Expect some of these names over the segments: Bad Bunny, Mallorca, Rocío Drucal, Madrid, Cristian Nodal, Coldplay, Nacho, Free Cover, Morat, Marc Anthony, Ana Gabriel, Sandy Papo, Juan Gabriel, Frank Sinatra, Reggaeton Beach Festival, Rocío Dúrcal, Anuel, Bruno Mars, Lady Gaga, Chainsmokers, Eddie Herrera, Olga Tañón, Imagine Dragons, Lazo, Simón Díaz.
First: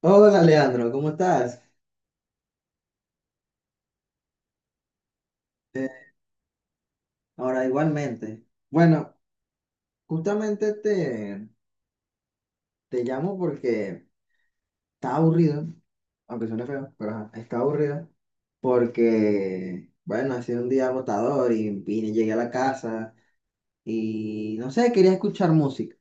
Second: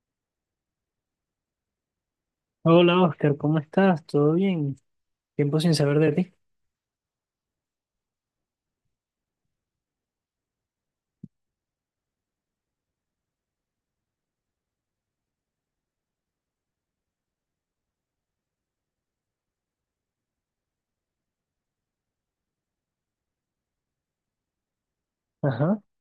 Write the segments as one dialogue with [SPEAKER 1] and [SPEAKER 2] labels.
[SPEAKER 1] Hola Leandro, ¿cómo estás?
[SPEAKER 2] Hola Oscar, ¿cómo estás? ¿Todo bien? Tiempo sin
[SPEAKER 1] Eh,
[SPEAKER 2] saber de ti.
[SPEAKER 1] Ahora igualmente. Bueno, justamente te, Te llamo porque está aburrido, aunque suene feo, pero ajá, está aburrido porque, bueno, ha sido un día agotador y llegué a la casa y no sé, quería escuchar
[SPEAKER 2] Ajá.
[SPEAKER 1] música.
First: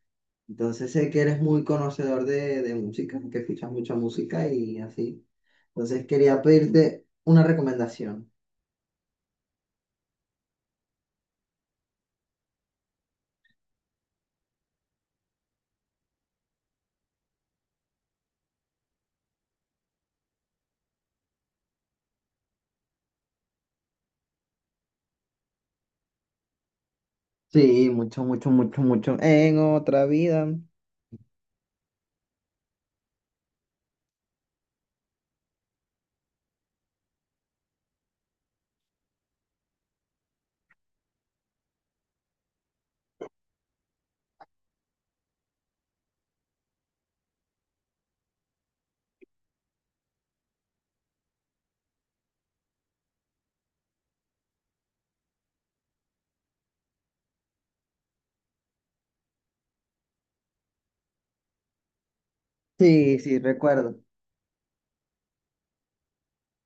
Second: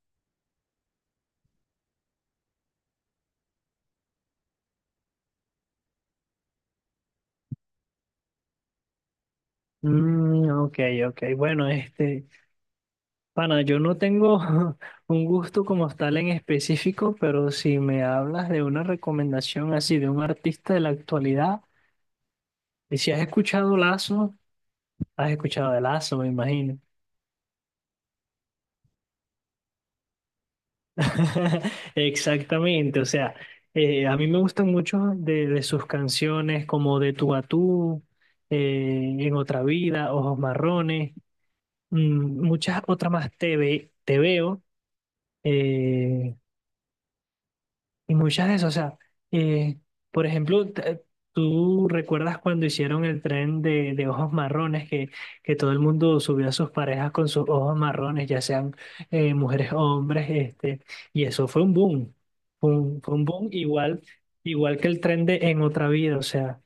[SPEAKER 1] Entonces sé que eres muy conocedor de música, que escuchas mucha música y así. Entonces quería pedirte una recomendación.
[SPEAKER 2] Mm, ok, ok. Bueno, pana, yo no tengo un gusto como tal en específico, pero si me hablas de una recomendación así de un artista de la actualidad, y si has escuchado Lazo, has escuchado de Lazo, me imagino.
[SPEAKER 1] Sí, mucho, mucho, mucho, mucho. En otra vida.
[SPEAKER 2] Exactamente, o sea, a mí me gustan mucho de sus canciones como De tú a tú, En otra vida, Ojos marrones. Muchas otras más te veo eh, y muchas de esas. O sea, eh, por ejemplo, tú recuerdas cuando hicieron el tren de ojos marrones que todo el mundo subió a sus parejas con sus ojos marrones, ya sean mujeres o hombres, y eso fue un boom. Fue
[SPEAKER 1] Sí,
[SPEAKER 2] un
[SPEAKER 1] sí,
[SPEAKER 2] boom
[SPEAKER 1] recuerdo.
[SPEAKER 2] igual, igual que el tren de En Otra Vida. O sea,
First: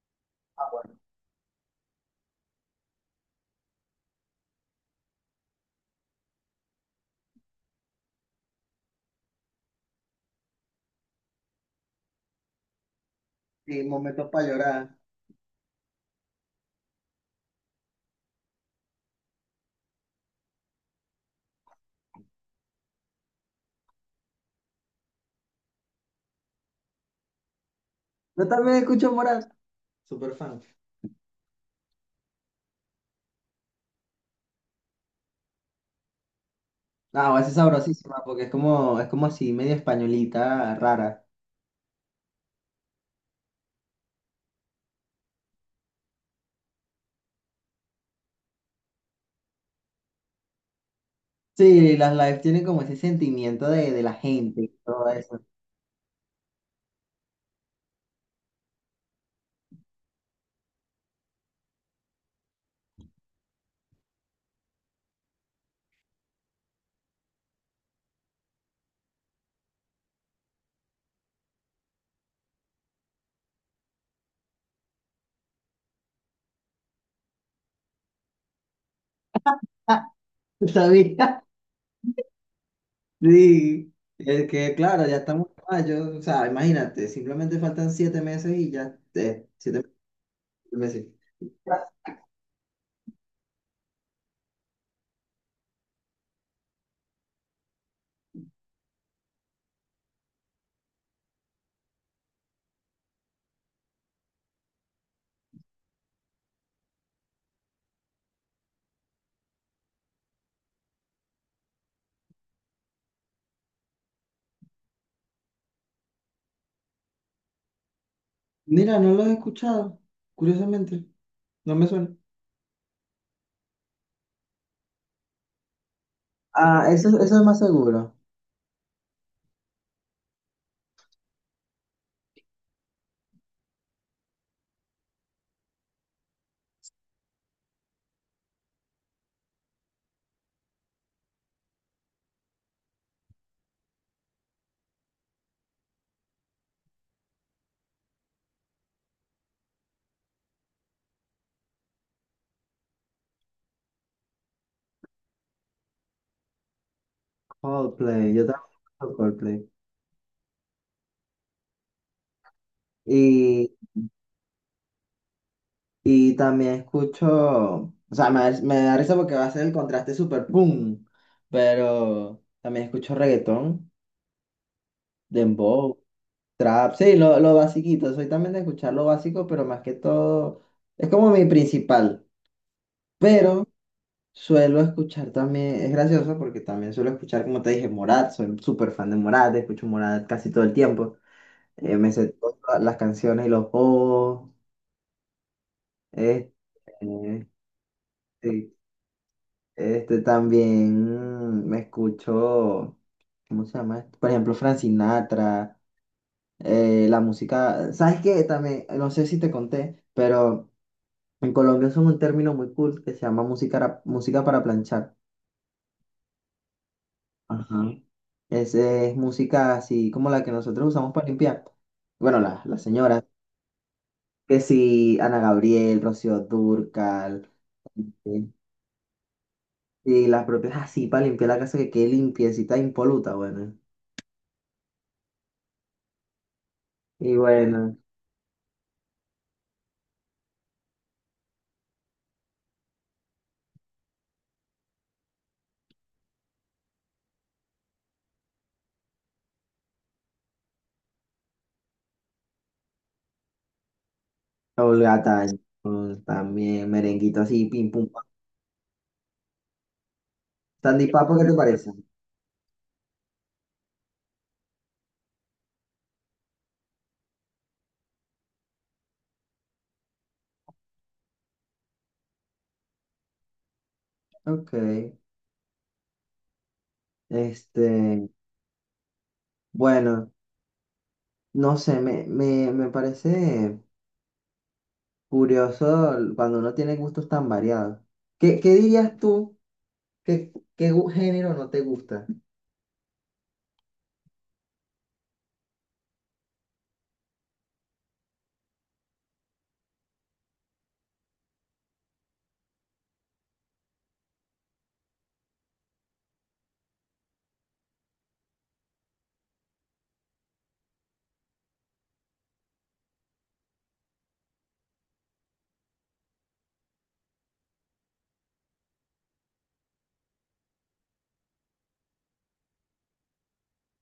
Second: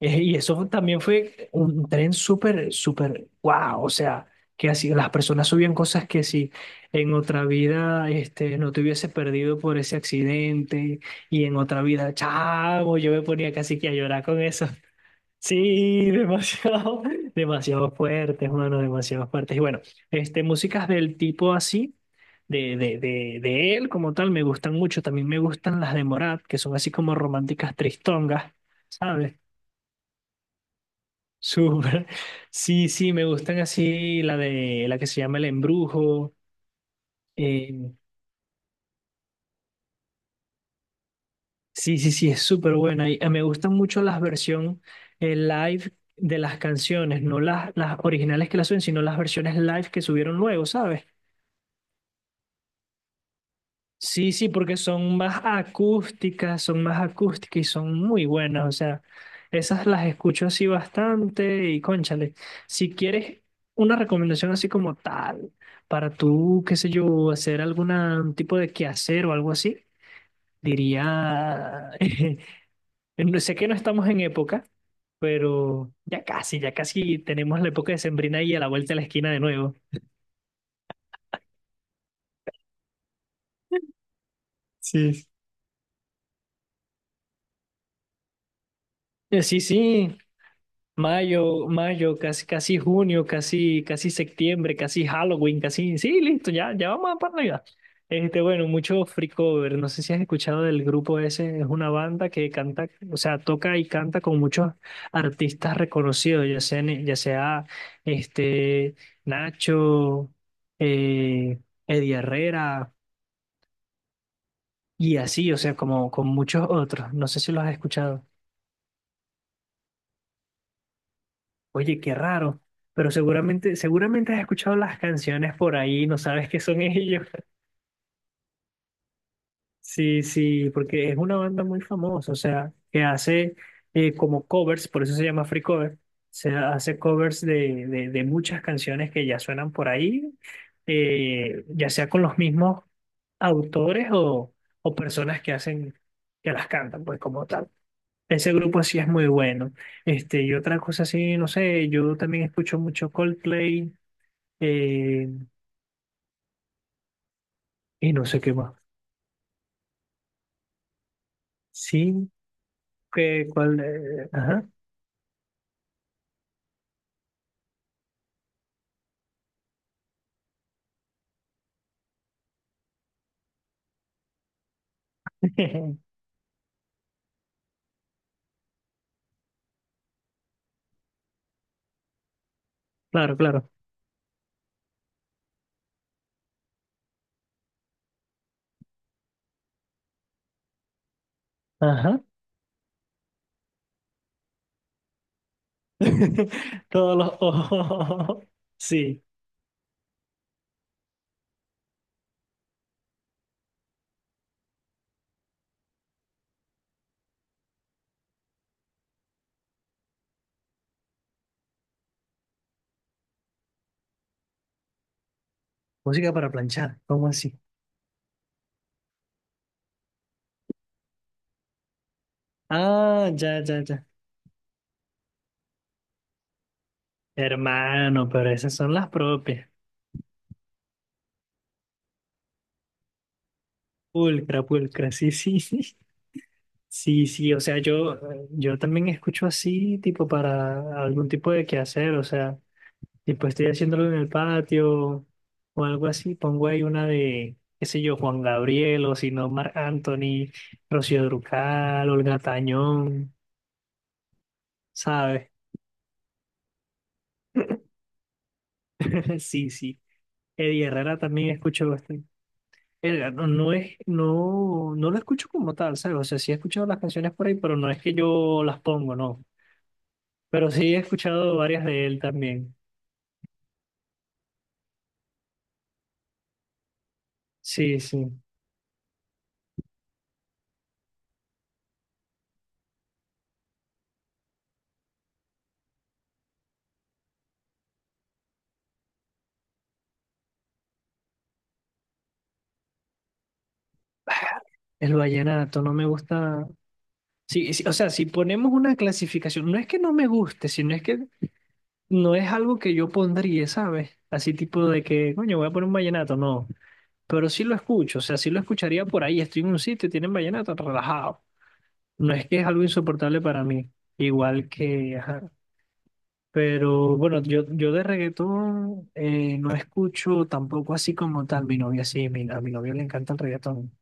[SPEAKER 2] y también fue un tren súper, súper guau. O sea, que así las personas subían cosas que si en otra vida no te hubiese perdido por ese accidente y en otra vida, chavo, yo me ponía casi
[SPEAKER 1] Sí,
[SPEAKER 2] que a llorar
[SPEAKER 1] momentos
[SPEAKER 2] con
[SPEAKER 1] para
[SPEAKER 2] eso.
[SPEAKER 1] llorar.
[SPEAKER 2] Sí, demasiado, demasiado fuertes, mano, demasiado fuertes. Y bueno, músicas del tipo así, de él como tal, me gustan mucho. También me gustan las de Morat, que son así como románticas
[SPEAKER 1] Yo
[SPEAKER 2] tristongas.
[SPEAKER 1] también escucho
[SPEAKER 2] ¿Sabes?
[SPEAKER 1] Morat. Súper fan.
[SPEAKER 2] Súper. Sí, sí, me gustan así la de la que se llama El Embrujo.
[SPEAKER 1] No, esa es
[SPEAKER 2] eh,
[SPEAKER 1] sabrosísima porque es como así, medio españolita, rara.
[SPEAKER 2] sí, sí, sí, es súper buena. Y, me gustan mucho las versiones live de las canciones, no las originales que las suben, sino las versiones live que subieron luego, ¿sabes?
[SPEAKER 1] Sí, las lives tienen como ese sentimiento de la
[SPEAKER 2] Sí, sí,
[SPEAKER 1] gente y
[SPEAKER 2] porque
[SPEAKER 1] todo eso.
[SPEAKER 2] son más acústicas y son muy buenas. O sea, esas las escucho así bastante y cónchale. Si quieres una recomendación así como tal, para tú, qué sé yo, hacer algún tipo de quehacer o algo así, diría, no sé que no estamos en época, pero ya casi tenemos la época de sembrina ahí a la vuelta de la esquina de nuevo.
[SPEAKER 1] Ah, ¿sabía? Sí. Es que, claro, ya
[SPEAKER 2] Sí.
[SPEAKER 1] estamos en mayo. O sea, imagínate, simplemente faltan 7 meses y ya. eh,
[SPEAKER 2] Sí,
[SPEAKER 1] siete
[SPEAKER 2] sí,
[SPEAKER 1] meses.
[SPEAKER 2] mayo, mayo, casi, casi junio, casi, casi septiembre, casi Halloween, casi. Sí, listo, ya, ya vamos para Navidad. Bueno, mucho free cover. No sé si has escuchado del grupo ese. Es una banda que canta, o sea, toca y canta con muchos artistas reconocidos, ya sea este, Nacho, eh, Eddie Herrera y así, o sea, como con muchos otros. No sé si los has escuchado.
[SPEAKER 1] Mira, no los he escuchado, curiosamente. No me
[SPEAKER 2] Oye, qué
[SPEAKER 1] suena.
[SPEAKER 2] raro, pero seguramente, seguramente has escuchado las canciones por ahí, no sabes qué son
[SPEAKER 1] Ah,
[SPEAKER 2] ellos.
[SPEAKER 1] eso es más seguro.
[SPEAKER 2] Sí, sí, porque es una banda muy famosa, o sea, que hace como covers, por eso se llama Free Cover, se hace covers de muchas canciones que ya suenan por ahí, ya sea con los mismos autores o personas que hacen, que las cantan, pues como tal. Ese grupo sí es muy bueno. Y otra cosa así, no sé, yo también escucho mucho Coldplay, Eh, y no
[SPEAKER 1] Coldplay,
[SPEAKER 2] sé
[SPEAKER 1] yo
[SPEAKER 2] qué
[SPEAKER 1] también
[SPEAKER 2] más.
[SPEAKER 1] escucho Coldplay.
[SPEAKER 2] Sí, que
[SPEAKER 1] Y,
[SPEAKER 2] cuál. Ajá.
[SPEAKER 1] y también escucho, o sea, me da risa porque va a ser el contraste super boom, pero también escucho reggaetón, dembow, trap, sí, lo basiquito, soy también de escuchar lo básico, pero más que todo, es como mi principal,
[SPEAKER 2] Claro,
[SPEAKER 1] pero
[SPEAKER 2] claro.
[SPEAKER 1] suelo escuchar también, es gracioso porque también suelo escuchar, como te dije, Morat, soy súper fan de Morat, escucho Morat casi todo el tiempo, me
[SPEAKER 2] Ajá.
[SPEAKER 1] sé todas las canciones y los bobos. Este,
[SPEAKER 2] Todos los ojos.
[SPEAKER 1] este,
[SPEAKER 2] Sí.
[SPEAKER 1] este también me escucho, ¿cómo se llama esto? Por ejemplo, Frank Sinatra, la música, ¿sabes qué? También, no sé si te conté, pero en Colombia usan un término muy cool que se llama música para planchar.
[SPEAKER 2] Música para planchar. ¿Cómo así?
[SPEAKER 1] Ajá. Es música así como la que nosotros usamos para limpiar. Bueno, las señoras,
[SPEAKER 2] Ah, ya, ya, ya.
[SPEAKER 1] que sí, Ana Gabriel, Rocío Dúrcal.
[SPEAKER 2] Hermano, pero esas son las propias.
[SPEAKER 1] Y las propias así para limpiar la casa que quede limpiecita, e impoluta, bueno.
[SPEAKER 2] Pulcra, pulcra. Sí, sí, sí. Sí,
[SPEAKER 1] Y
[SPEAKER 2] sí. O sea,
[SPEAKER 1] bueno,
[SPEAKER 2] yo también escucho así, tipo, para algún tipo de quehacer. O sea. Y pues estoy haciéndolo en el patio o algo así, pongo ahí una de, qué sé yo, Juan Gabriel o si no, Marc Anthony, Rocío Drucal, Olga Tañón, ¿sabes?
[SPEAKER 1] Olgataño también, merenguito así, pim pum pam.
[SPEAKER 2] Sí, sí. Eddie
[SPEAKER 1] Sandy
[SPEAKER 2] Herrera
[SPEAKER 1] Papo, ¿qué
[SPEAKER 2] también
[SPEAKER 1] te
[SPEAKER 2] escucho
[SPEAKER 1] parece?
[SPEAKER 2] bastante. Verga, no, no es, no, no lo escucho como tal, ¿sabes? O sea, sí he escuchado las canciones por ahí, pero no es que yo las pongo, no. Pero sí he escuchado varias de él también.
[SPEAKER 1] Ok. Este,
[SPEAKER 2] Sí, sí.
[SPEAKER 1] bueno, no sé, me parece curioso cuando uno tiene gustos tan variados. ¿Qué dirías tú? Género no te gusta?
[SPEAKER 2] El vallenato no me gusta, sí, sí, o sea, si ponemos una clasificación, no es que no me guste, sino es que no es algo que yo pondría, ¿sabes? Así tipo de que, coño, voy a poner un vallenato, no. Pero sí lo escucho, o sea, sí lo escucharía por ahí, estoy en un sitio y tienen vallenato relajado. No es que es algo insoportable para mí, igual que, ajá. Pero bueno, yo de reggaetón no escucho tampoco así como tal. Mi novia sí, a mi novia le encanta el reggaetón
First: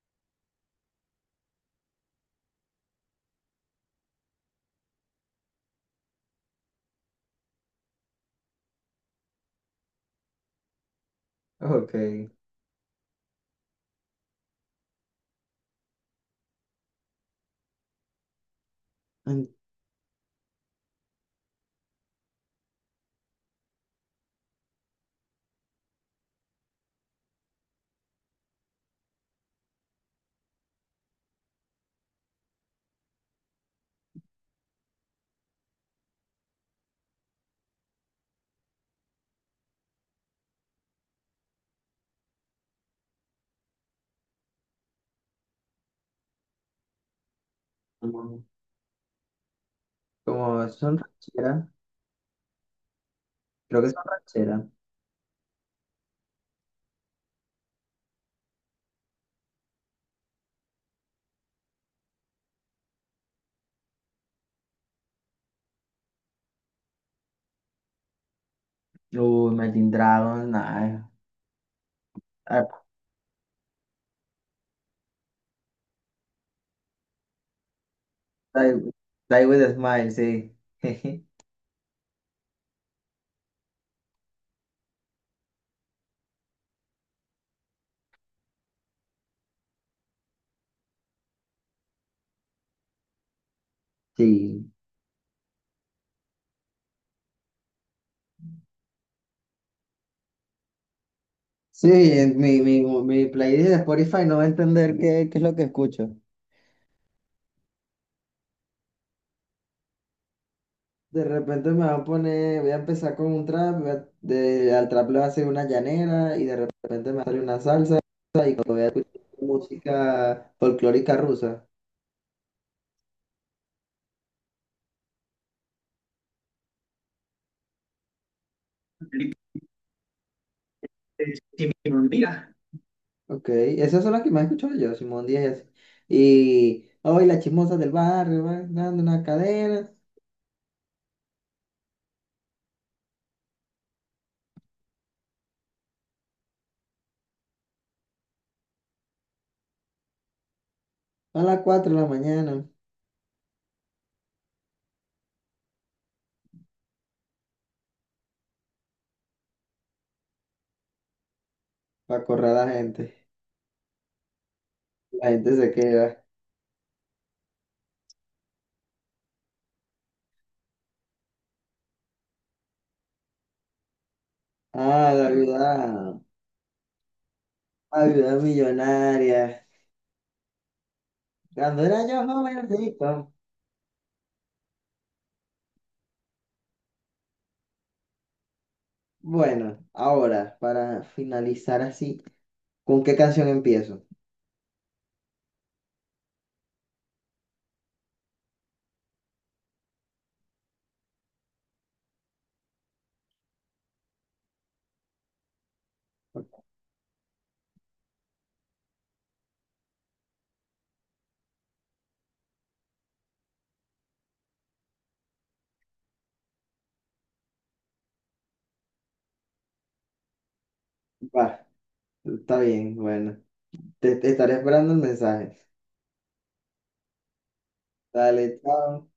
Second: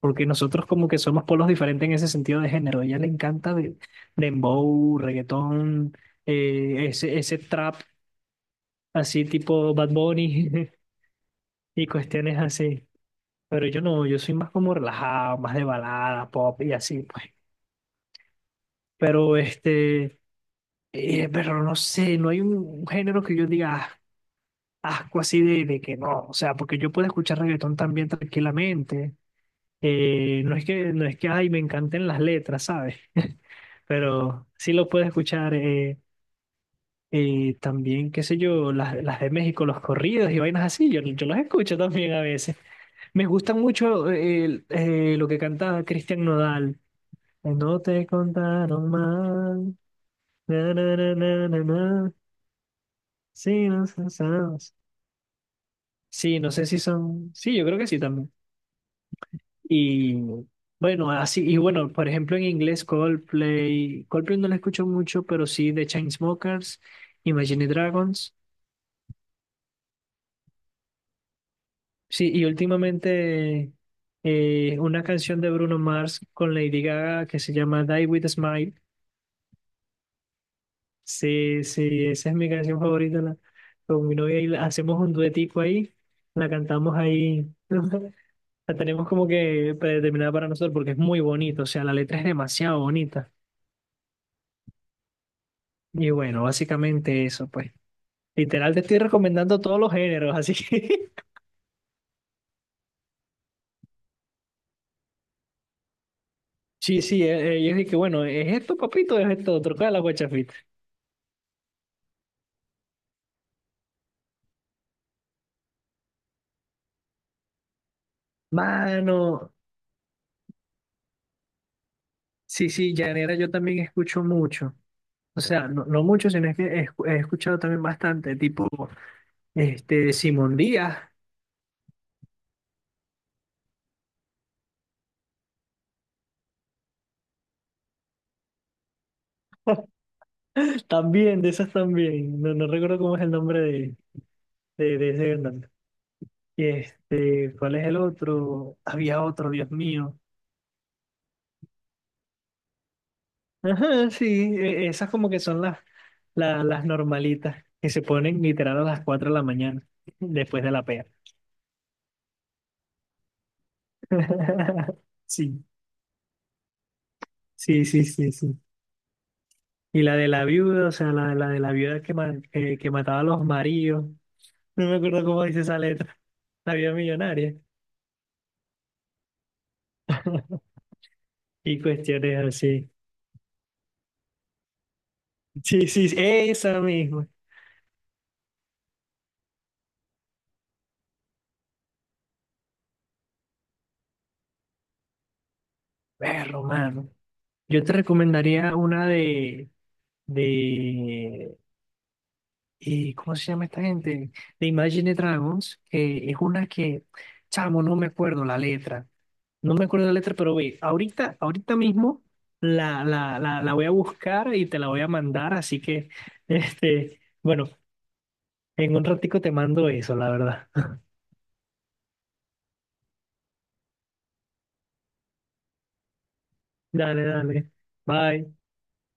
[SPEAKER 2] porque nosotros como que somos polos diferentes en ese sentido de género. A ella le encanta dembow, reggaetón, ese trap así tipo Bad Bunny y
[SPEAKER 1] Ok.
[SPEAKER 2] cuestiones así. Pero yo no, yo soy más como relajado, más de balada, pop y así, pues. Pero
[SPEAKER 1] Mm,
[SPEAKER 2] este, pero no sé, no hay un género que yo diga "Ah, asco así de que no". O sea, porque yo puedo escuchar reggaetón también tranquilamente. No es que, ay, me encanten las letras, ¿sabes? Pero sí lo puedes escuchar también, qué sé yo, las de México, los corridos y vainas así, yo los escucho también a veces. Me gustan mucho lo que cantaba Cristian Nodal, no te
[SPEAKER 1] Como,
[SPEAKER 2] contaron mal,
[SPEAKER 1] como
[SPEAKER 2] na,
[SPEAKER 1] son
[SPEAKER 2] na, na, na, na,
[SPEAKER 1] rancheras,
[SPEAKER 2] na, sí,
[SPEAKER 1] creo
[SPEAKER 2] no
[SPEAKER 1] que son
[SPEAKER 2] sé,
[SPEAKER 1] rancheras.
[SPEAKER 2] sabes. Sí, no sé si son, sí, yo creo que sí también. Y bueno, así, y bueno, por ejemplo en inglés Coldplay, no lo escucho mucho, pero sí de Chainsmokers. Imagine Dragons.
[SPEAKER 1] Uy, Imagine Dragons, nada.
[SPEAKER 2] Sí, y últimamente una canción de Bruno Mars con Lady Gaga que se llama Die With a Smile.
[SPEAKER 1] Die, Die with a Smile, sí.
[SPEAKER 2] Sí, sí, esa es mi canción favorita con mi novia y hacemos un duetico ahí, la cantamos ahí, la tenemos como que predeterminada para nosotros porque es muy bonito, o sea, la letra es demasiado bonita.
[SPEAKER 1] Sí.
[SPEAKER 2] Y bueno, básicamente eso, pues. Literal, te estoy recomendando todos los géneros, así que...
[SPEAKER 1] Sí, en mi playlist de Spotify no va a entender qué es lo que escucho.
[SPEAKER 2] Sí, sí, yo dije que bueno, es esto, papito, es esto, otro, ¿cuál es la guachafita?
[SPEAKER 1] De repente me va a poner, voy a empezar con un trap, al trap le va a hacer una llanera y de repente me va a salir una salsa y voy a escuchar
[SPEAKER 2] Mano.
[SPEAKER 1] música folclórica rusa.
[SPEAKER 2] Sí, sí, llanera yo también escucho mucho. O sea, no, no mucho, sino es que he escuchado también bastante, tipo este Simón Díaz,
[SPEAKER 1] Ok, esas son las que más escucho yo, Simón Díaz y así. Y hoy las chismosas del barrio van dando una cadena
[SPEAKER 2] también, de esas también. No, no recuerdo cómo es el nombre de ese cantante. Y ¿cuál es el otro? Había otro, Dios mío.
[SPEAKER 1] a las 4 de la mañana
[SPEAKER 2] Ajá, sí, esas como que son las normalitas que se ponen literal a las 4 de la mañana, después de la pea.
[SPEAKER 1] para correr a la gente. La gente
[SPEAKER 2] Sí,
[SPEAKER 1] se queda.
[SPEAKER 2] sí, sí, sí, sí. Y la de la viuda, o sea, la de la viuda que mataba a los maridos. No me
[SPEAKER 1] Ah,
[SPEAKER 2] acuerdo cómo dice esa letra. La viuda millonaria.
[SPEAKER 1] la vida millonaria.
[SPEAKER 2] Y
[SPEAKER 1] Cuando era yo
[SPEAKER 2] cuestiones
[SPEAKER 1] joven,
[SPEAKER 2] así.
[SPEAKER 1] rico.
[SPEAKER 2] Sí, sí, sí, esa misma.
[SPEAKER 1] Bueno, ahora, para finalizar así, ¿con qué canción empiezo?
[SPEAKER 2] Perro, mano. Yo te recomendaría una de, ¿cómo se llama esta gente? De Imagine Dragons, que es una que, chamo, no me acuerdo la letra. No me acuerdo la letra, pero güey, ahorita, ahorita mismo la voy a buscar y te la voy a mandar, así que, bueno, en un ratico te mando eso, la verdad.
[SPEAKER 1] Va, está bien, bueno. Te estaré esperando el mensaje.
[SPEAKER 2] Dale, dale. Bye.
[SPEAKER 1] Dale, chao.